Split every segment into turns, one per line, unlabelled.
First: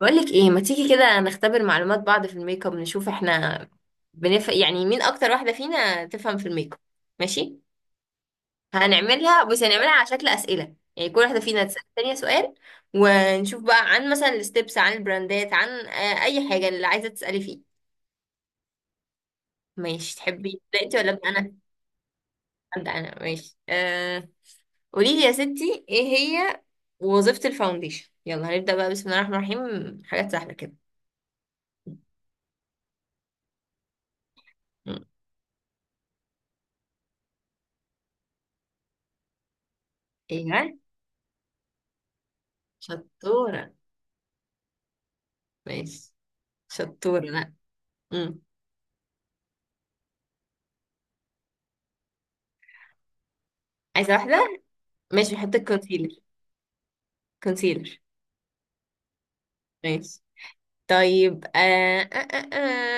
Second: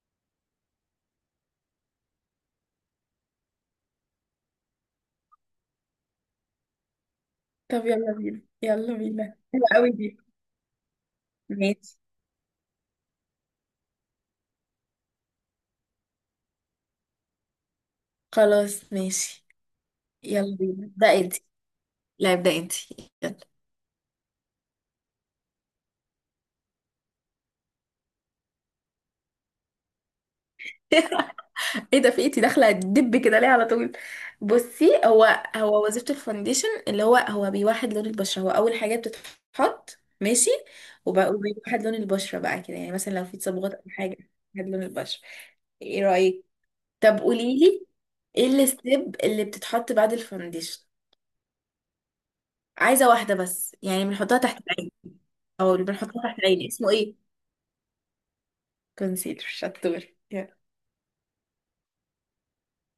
بقولك ايه، ما تيجي كده نختبر معلومات بعض في الميك اب، نشوف احنا يعني مين اكتر واحدة فينا تفهم في الميك اب. ماشي.
طب يلا بينا يلا بينا،
هنعملها، بس
حلوة
هنعملها
قوي
على
دي.
شكل أسئلة. يعني كل واحدة فينا تسأل
ماشي.
التانية سؤال ونشوف بقى عن مثلا الستبس، عن البراندات، عن اي حاجة اللي عايزة تسألي فيه.
خلاص ماشي،
ماشي،
يلا
تحبي تبدأ
بينا.
انت
ده
ولا ابدأ
انت؟
انا؟
لا ابدأ انت.
ابدأ انا. ماشي. قولي لي يا ستي، ايه هي وظيفة الفاونديشن؟ يلا هنبدأ بقى، بسم الله الرحمن الرحيم، حاجات سهلة كده.
يلا. ايه ده؟ في ايتي داخله دب كده ليه على طول؟
م.
بصي، هو وظيفه الفاونديشن اللي هو بيوحد لون البشره، هو اول حاجه بتتحط ماشي.
ايه، ها؟
وب- وبيوحد لون البشره بقى كده، يعني مثلا لو في
شطورة.
تصبغات او حاجه بيوحد لون البشره. ايه
ماشي.
رايك؟
شطورة.
طب
لا.
قولي لي،
مم.
ايه الستيب اللي بتتحط بعد الفاونديشن؟ عايزه واحده بس يعني
عايزة
بنحطها
واحدة.
تحت.
ماشي، بحط
او اللي
الكونسيلر.
بنحطها تحت العين اسمه ايه؟
كونسيلر.
كونسيلر، شطور
ماشي.
يا.
طيب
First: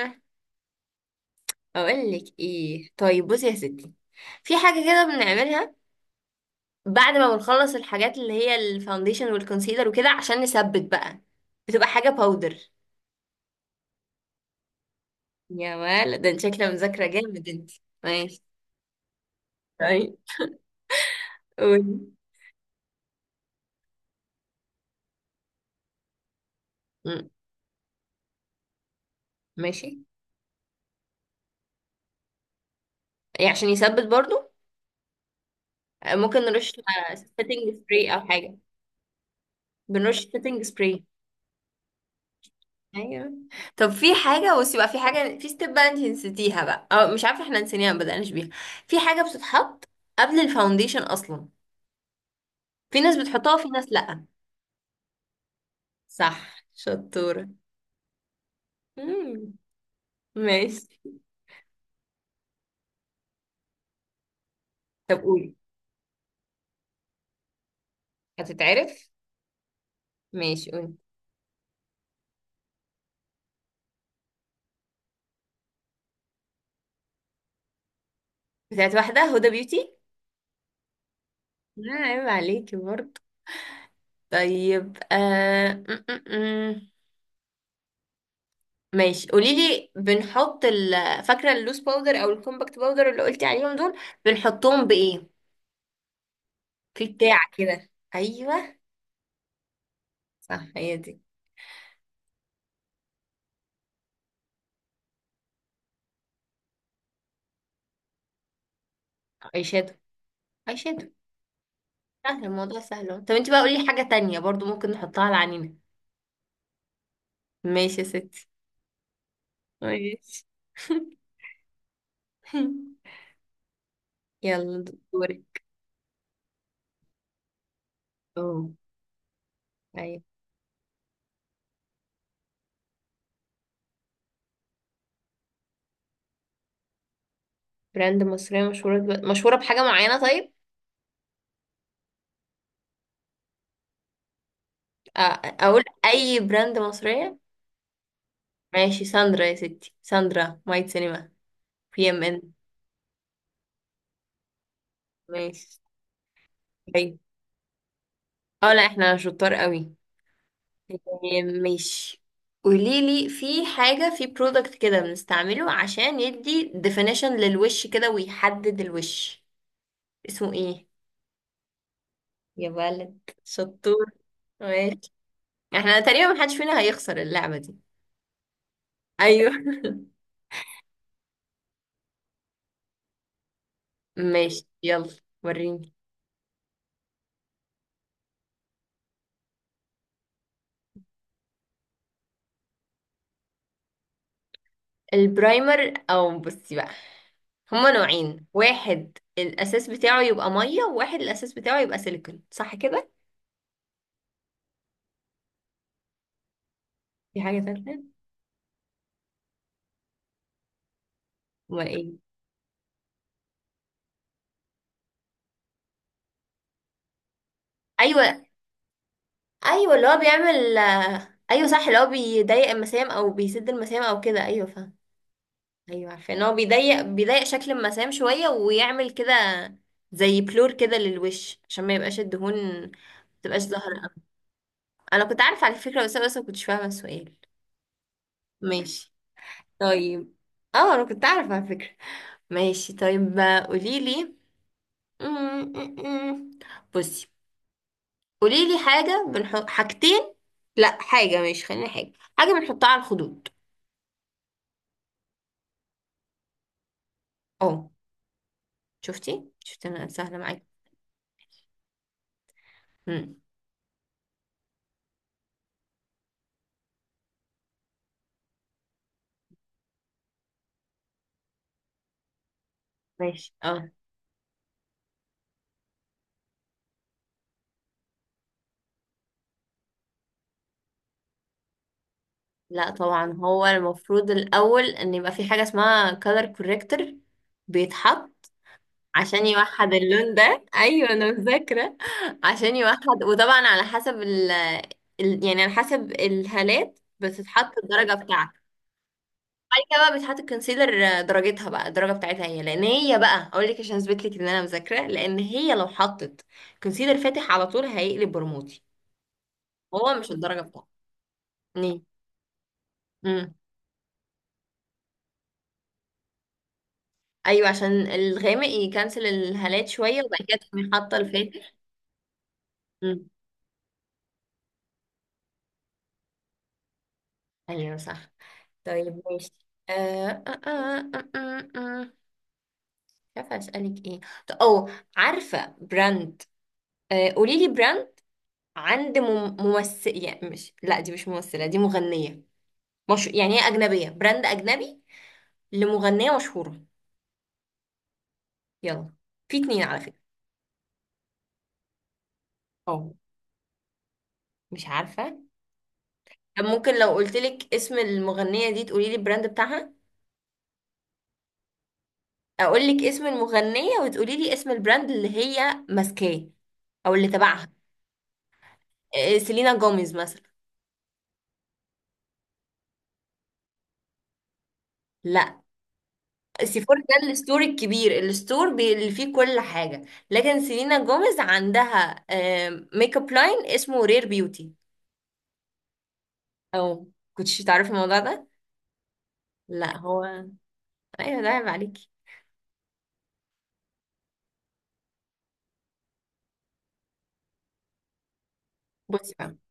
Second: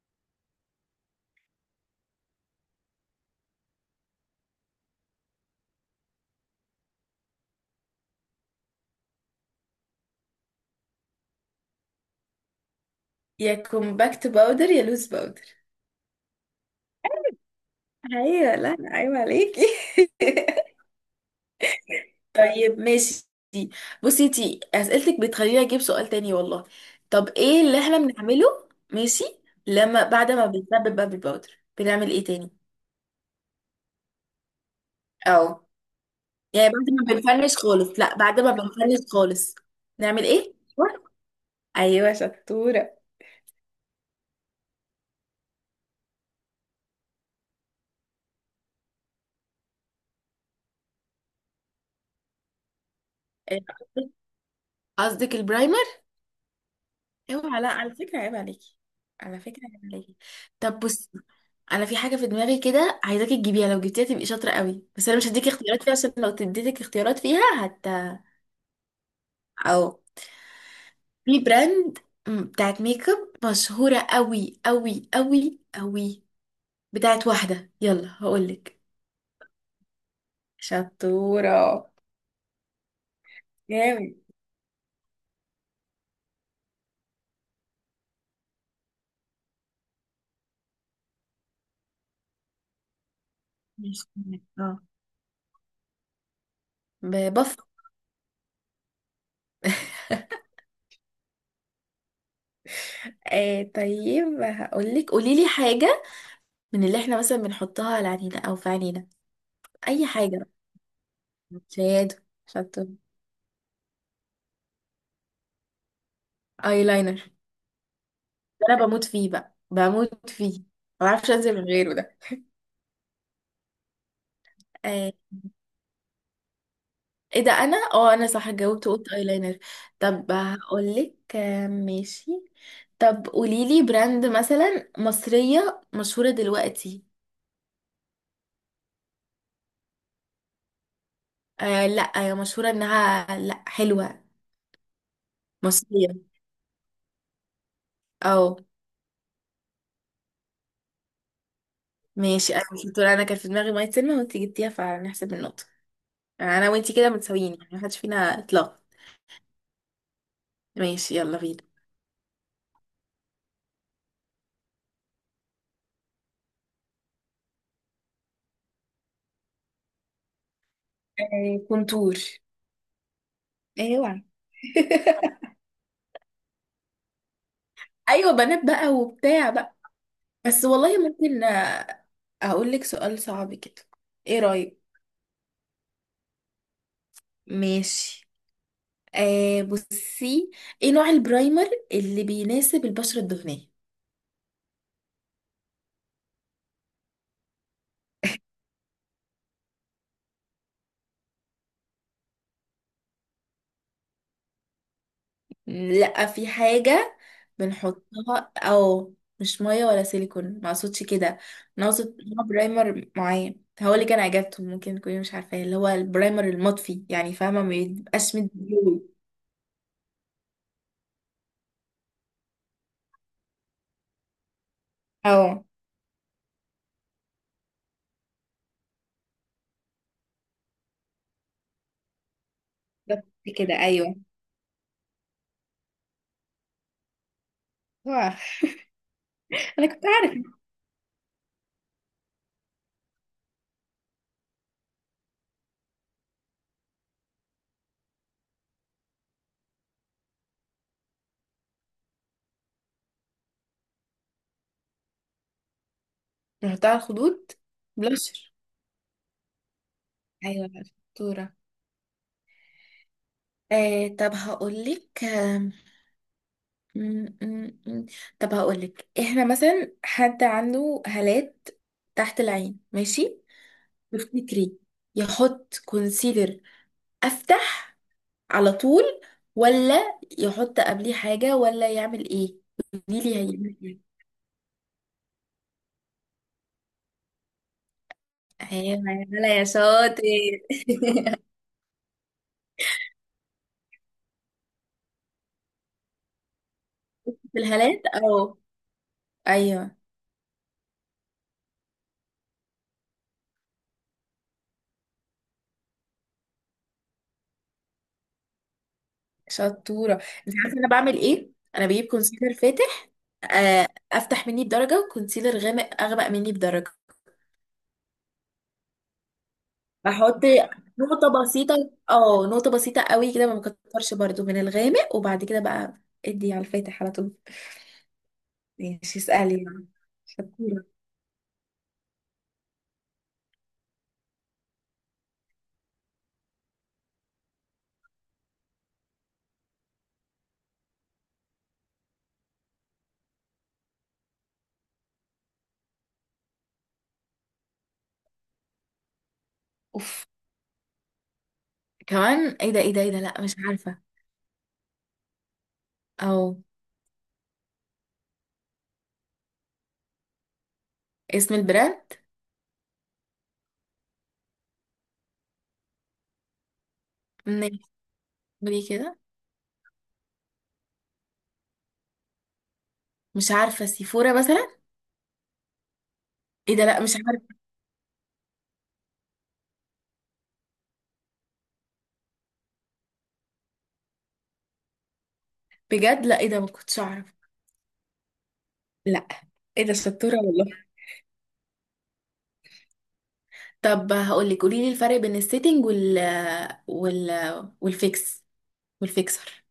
آه. أقول لك إيه؟ طيب بصي يا ستي، في حاجة كده بنعملها بعد ما بنخلص الحاجات اللي هي الفاونديشن والكونسيلر وكده، عشان نثبت بقى. بتبقى حاجة باودر.
يا كومباكت باودر يا لوز باودر.
يا ولد، ده انت شكلها مذاكرة جامد انت. ماشي.
ايوه، لا، ايوه عليكي.
طيب قولي.
طيب ماشي. بصي انتي اسئلتك بتخليني اجيب سؤال تاني والله. طب
مم.
ايه اللي احنا بنعمله ماشي؟
ماشي.
لما بعد ما بنسبب بابل باودر بنعمل ايه تاني؟
يعني عشان يثبت برضو.
او
ممكن
يعني
نرش
بعد ما بنفنش
سيتنج
خالص،
سبراي
لا
أو
بعد ما
حاجة.
بنفنش خالص
بنرش
نعمل ايه؟
سيتنج سبراي.
ايوه شطورة.
ايوه. طب في حاجه، بصي بقى، في حاجه، في ستيب بقى انت نسيتيها بقى، او مش عارفه احنا نسيناها ما بدأناش بيها. في حاجه بتتحط قبل الفاونديشن اصلا، في ناس بتحطها
إيه
وفي ناس
قصدك؟
لا.
قصدك البرايمر؟
صح، شطوره.
اوعى، لا على فكرة عيب عليكي، على
امم
فكرة عيب عليكي. طب بصي،
ماشي.
انا في حاجة في دماغي كده عايزاكي تجيبيها، لو جبتيها تبقي شاطرة قوي، بس انا
طب
مش هديكي
قولي.
اختيارات فيها عشان لو اديتك اختيارات فيها هت.
هتتعرف.
او
ماشي، قولي.
في براند، بتاعت ميك اب مشهورة قوي قوي قوي قوي، بتاعت واحدة. يلا هقولك.
بتاعت واحده، هدى بيوتي.
شطورة.
لا عيب عليكي برضه.
جامد،
طيب آه... م -م -م. ماشي، قولي لي، فاكره اللوس باودر او الكومباكت باودر اللي قلتي عليهم دول،
مش منك. اه،
بنحطهم بايه؟ في بتاع
ببف.
كده، ايوه، صح، هي دي.
آه طيب هقولك، قوليلي حاجة من اللي احنا مثلا بنحطها على عينينا او في عينينا؟
اي شادو.
اي حاجة.
اي شادو.
سيادة
سهل الموضوع،
شطة.
سهل أهو. طب انت بقى قولي حاجة تانية برضو ممكن نحطها على عينينا.
ايلاينر،
ماشي يا ستي.
ده انا بموت فيه بقى، بموت
ماشي.
فيه، ما بعرفش انزل من غيره ده.
يلا
آه.
دوري.
ايه ده؟ انا انا صح
اه،
جاوبت، قلت ايلاينر.
ايوه.
طب هقول لك. ماشي. طب قولي لي براند مثلا مصرية مشهورة دلوقتي.
براند مصرية مشهورة دلوقتي، مشهورة بحاجة معينة؟ طيب،
آه لا، هي مشهورة انها لا حلوة.
آه، اقول
مصرية،
اي براند مصرية.
اه.
ماشي، ساندرا يا ستي، ساندرا، مايت سينما، بي ام ان.
ماشي، انا مش بتقول، انا كان في دماغي مية سلمى وانت جبتيها فهنحسب النقطة.
ماشي.
انا وانت كده
طيب
متساويين، يعني محدش فينا
اه،
اطلاق.
لا احنا شطار قوي.
ماشي يلا بينا.
ماشي. قوليلي، في حاجة، في برودكت كده بنستعمله عشان يدي definition للوش كده ويحدد الوش، اسمه ايه؟
كونتور.
يا ولد شطور.
ايوه.
ماشي. احنا تقريبا محدش فينا هيخسر اللعبة دي.
ايوه بنات بقى
ايوه.
وبتاع بقى. بس والله ممكن، اقول لك سؤال صعب كده. ايه
ماشي،
رايك؟
يلا وريني.
ماشي. بصي، ايه نوع البرايمر اللي بيناسب البشره الدهنيه؟
البرايمر، او بصي بقى، هما نوعين، واحد الاساس بتاعه يبقى ميه وواحد الاساس بتاعه يبقى سيليكون، صح كده؟
لا في حاجه
في حاجة تالتة؟
بنحطها او، مش ميه ولا سيليكون، ما اقصدش كده.
امال
انا
ايه؟
اقصد نوع برايمر معين، هقول لك انا اجابته، ممكن تكوني مش عارفاه، اللي هو البرايمر المطفي، يعني فاهمه ما بيبقاش
ايوه.
مدي.
ايوه اللي هو بيعمل. ايوه صح، اللي هو بيضيق المسام او بيسد المسام او كده. ايوه فاهم.
اه
ايوه، عارفه ان هو بيضيق، بيضيق شكل المسام شويه ويعمل كده زي بلور كده للوش، عشان ما يبقاش الدهون ما
بالظبط
تبقاش
كده.
ظاهره
ايوه.
أوي. انا كنت عارفه على فكره، بس ما كنتش فاهمه السؤال. ماشي.
انا كنت
طيب
عارف.
اه، انا كنت عارفه على فكره. ماشي طيب، قولي لي. بصي، قولي لي حاجه، بنحط حاجتين. لا حاجه، ماشي خلينا حاجه، حاجه بنحطها على الخدود.
رحت على الخدود؟
اه.
بلاشر.
شفتي، شفتي انا سهله معاكي.
ايوه بقى، شطوره.
امم
آه طب هقولك، م- م- م. طب هقولك، احنا مثلا حد عنده هالات تحت العين ماشي،
ماشي. اه،
تفتكري يحط كونسيلر افتح على طول، ولا يحط قبليه حاجه، ولا يعمل ايه؟
لا
قولي
طبعا،
لي
هو
هيعمل ايه.
المفروض الاول ان يبقى في حاجه اسمها color corrector. بيتحط
ايوه يا
عشان
هلا يا
يوحد
شاطر.
اللون ده. ايوه انا مذاكره. عشان يوحد، وطبعا على حسب ال يعني على حسب الهالات
في
بتتحط
الهالات
الدرجه
اه.
بتاعتك. بعد
ايوه
كده بقى بتحط الكونسيلر، درجتها بقى الدرجه بتاعتها هي، لان هي بقى اقول لك عشان اثبت لك ان انا مذاكره، لان هي لو حطت كونسيلر فاتح على طول هيقلب برموتي.
شطورة.
هو مش
انت
الدرجه
عارفة انا بعمل ايه؟ انا
بتاعته.
بجيب كونسيلر فاتح
امم
افتح مني بدرجة، وكونسيلر غامق اغمق مني بدرجة.
ايوه، عشان الغامق يكنسل الهالات شويه،
بحط
وبعد كده تقومي حاطه
نقطة
الفاتح.
بسيطة، اه نقطة بسيطة
امم
قوي كده، ما بكترش برضو من الغامق، وبعد كده بقى ادي على الفاتح على طول.
ايوه صح.
ماشي
طيب ماشي
اسألي. شطورة.
مش عارفه اسالك ايه. طب او، عارفه براند؟ قولي لي براند عند ممثل، يعني مش، لا دي مش ممثله، دي مغنيه. مش يعني، هي اجنبيه، براند اجنبي لمغنيه مشهوره. يلا، في اتنين على فكره.
اوف. كمان؟ ايه ده ايه ده
اه،
ايه ده لا مش عارفة.
مش عارفه.
او
طب ممكن لو قلت لك اسم المغنيه دي تقولي لي البراند بتاعها؟
اسم البراند.
اقول لك اسم المغنية وتقولي لي اسم البراند اللي هي ماسكاه او اللي تبعها.
ماشي قولي كده.
إيه، سيلينا جوميز مثلا.
مش عارفة، سيفورا مثلا؟
لا.
ايه ده
سيفور
لا مش
ده
عارفة
الستور الكبير، الستور اللي فيه كل حاجة. لكن سيلينا جوميز عندها ميك اب لاين اسمه رير بيوتي.
بجد، لا ايه ده، ما كنتش
او
اعرف.
كنتش تعرفي الموضوع ده؟
لا ايه ده
لا هو.
شطورة والله.
ايوه ده عيب عليكي.
طب هقولك، قوليلي الفرق بين السيتنج وال والفيكس
بصي بقى،
والفيكسر.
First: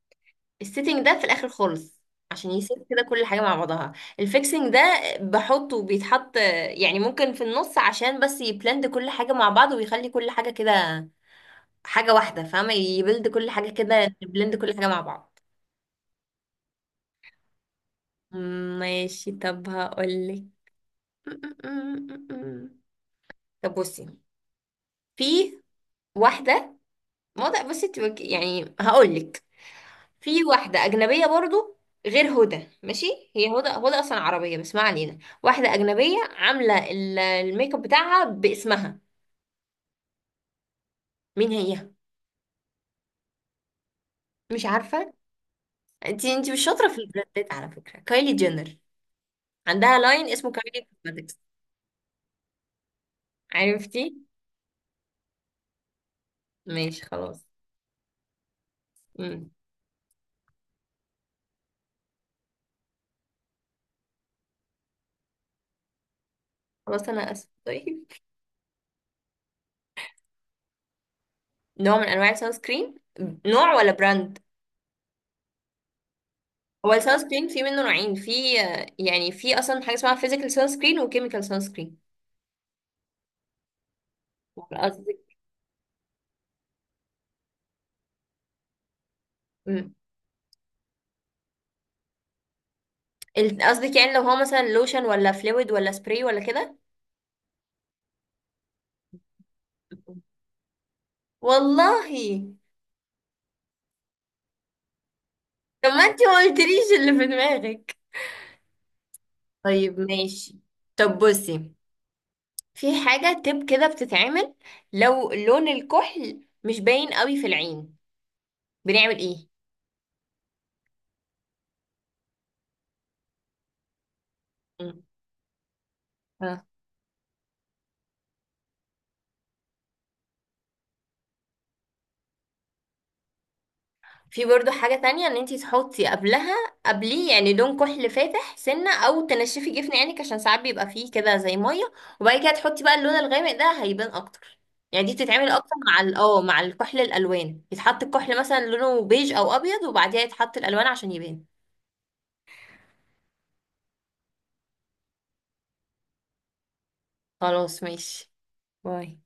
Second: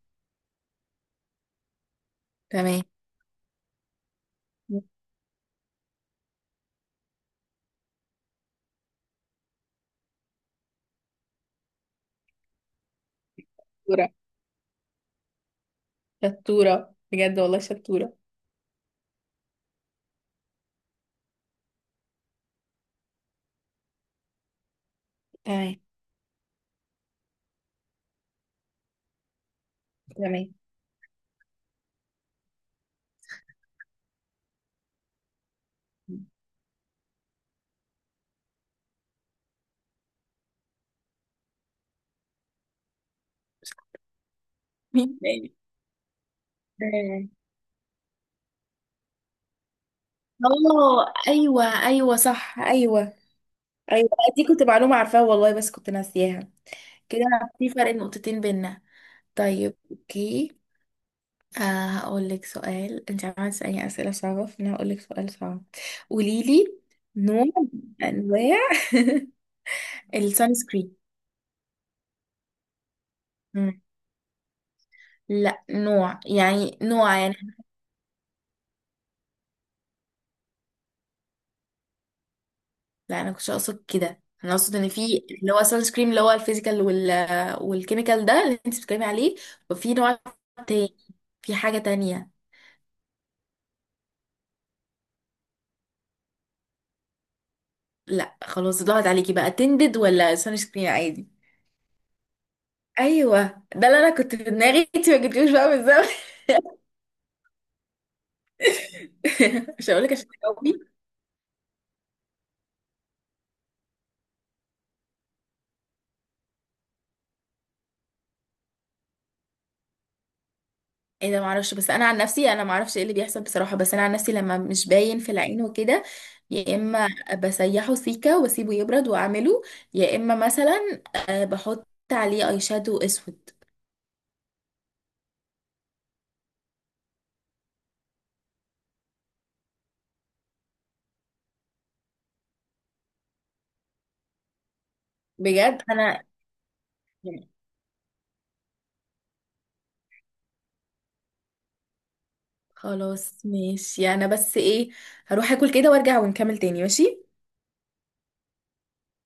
السيتنج ده في الاخر خالص، عشان
تمام.
يسيب كده كل حاجه مع بعضها. الفيكسنج ده بحطه، بيتحط يعني ممكن في النص، عشان بس يبلند كل حاجه مع بعض ويخلي كل حاجه كده حاجه واحده، فاهمه؟ يبلد كل حاجه
شطورة،
كده، يبلند كل حاجه مع بعض.
شطورة بجد والله، شطورة.
ماشي. طب هقولك. طب بصي، في
تمام.
واحده، موضوع، بصي يعني هقولك في
تمام.
واحدة أجنبية برضو غير هدى، ماشي؟ هي هدى، هدى أصلا عربية بس ما علينا، واحدة أجنبية عاملة الميك اب بتاعها باسمها. مين هي؟ مش عارفة.
مين تاني؟
انتي، انتي مش شاطرة في
آه،
البراندات على فكرة. كايلي جينر، عندها لاين اسمه كايلي
اه
كوزماتكس.
ايوه ايوه صح ايوه. ايوه،
عرفتي؟
دي كنت معلومة عارفاها والله، بس كنت ناسياها
ماشي
كده.
خلاص.
في فرق نقطتين بينا.
مم.
طيب اوكي. آه، هقول لك سؤال، انت عملت تسألني اسئله صعبه فانا هقول لك سؤال صعب. قولي لي
خلاص أنا
نوع
آسفة.
من
طيب،
انواع السان سكرين.
نوع من أنواع السان سكرين. نوع
مم.
ولا براند؟
لا نوع يعني،
هو
نوع
السان
يعني.
سكرين في منه نوعين، في يعني في أصلا حاجة اسمها فيزيكال سان سكرين وكيميكال سان سكرين.
لا انا كنتش اقصد كده، انا اقصد ان في
قصدك،
اللي هو سان سكرين اللي هو الفيزيكال وال والكيميكال ده اللي انت بتتكلمي عليه، وفي نوع تاني، في حاجة تانية.
قصدك يعني لو هو مثلا لوشن ولا فلويد ولا سبراي ولا كده؟
لا خلاص ضاعت عليكي بقى، تندد ولا سان سكرين عادي.
والله.
ايوه، ده اللي انا كنت في دماغي. انت ما جبتيهوش بقى
طب ما
بالظبط.
انتي ما قلتليش اللي في دماغك.
مش
طيب
هقول لك عشان
ماشي. طب بصي، في حاجة تب كده بتتعمل لو لون الكحل مش باين قوي في العين، بنعمل ايه؟
ايه ده. معرفش، بس انا عن نفسي انا معرفش ايه اللي بيحصل بصراحه، بس انا عن نفسي لما مش باين في العين وكده،
مم.
يا اما بسيحه سيكه واسيبه يبرد واعمله، يا اما مثلا بحط عليه اي شادو اسود.
في برضو حاجة تانية، ان انتي تحطي قبلها، قبليه يعني، لون كحل فاتح سنة او تنشفي جفن عينك، عشان ساعات بيبقى فيه كده زي مية، وبعد كده تحطي بقى اللون الغامق، ده هيبان اكتر. يعني دي بتتعمل اكتر
بجد
مع
انا
اه مع الكحل،
يعني،
الالوان، يتحط الكحل مثلا لونه بيج او ابيض وبعدها يتحط الالوان عشان يبان.
خلاص ماشي انا بس ايه، هروح اكل كده وارجع ونكمل تاني ماشي.
خلاص ماشي. باي.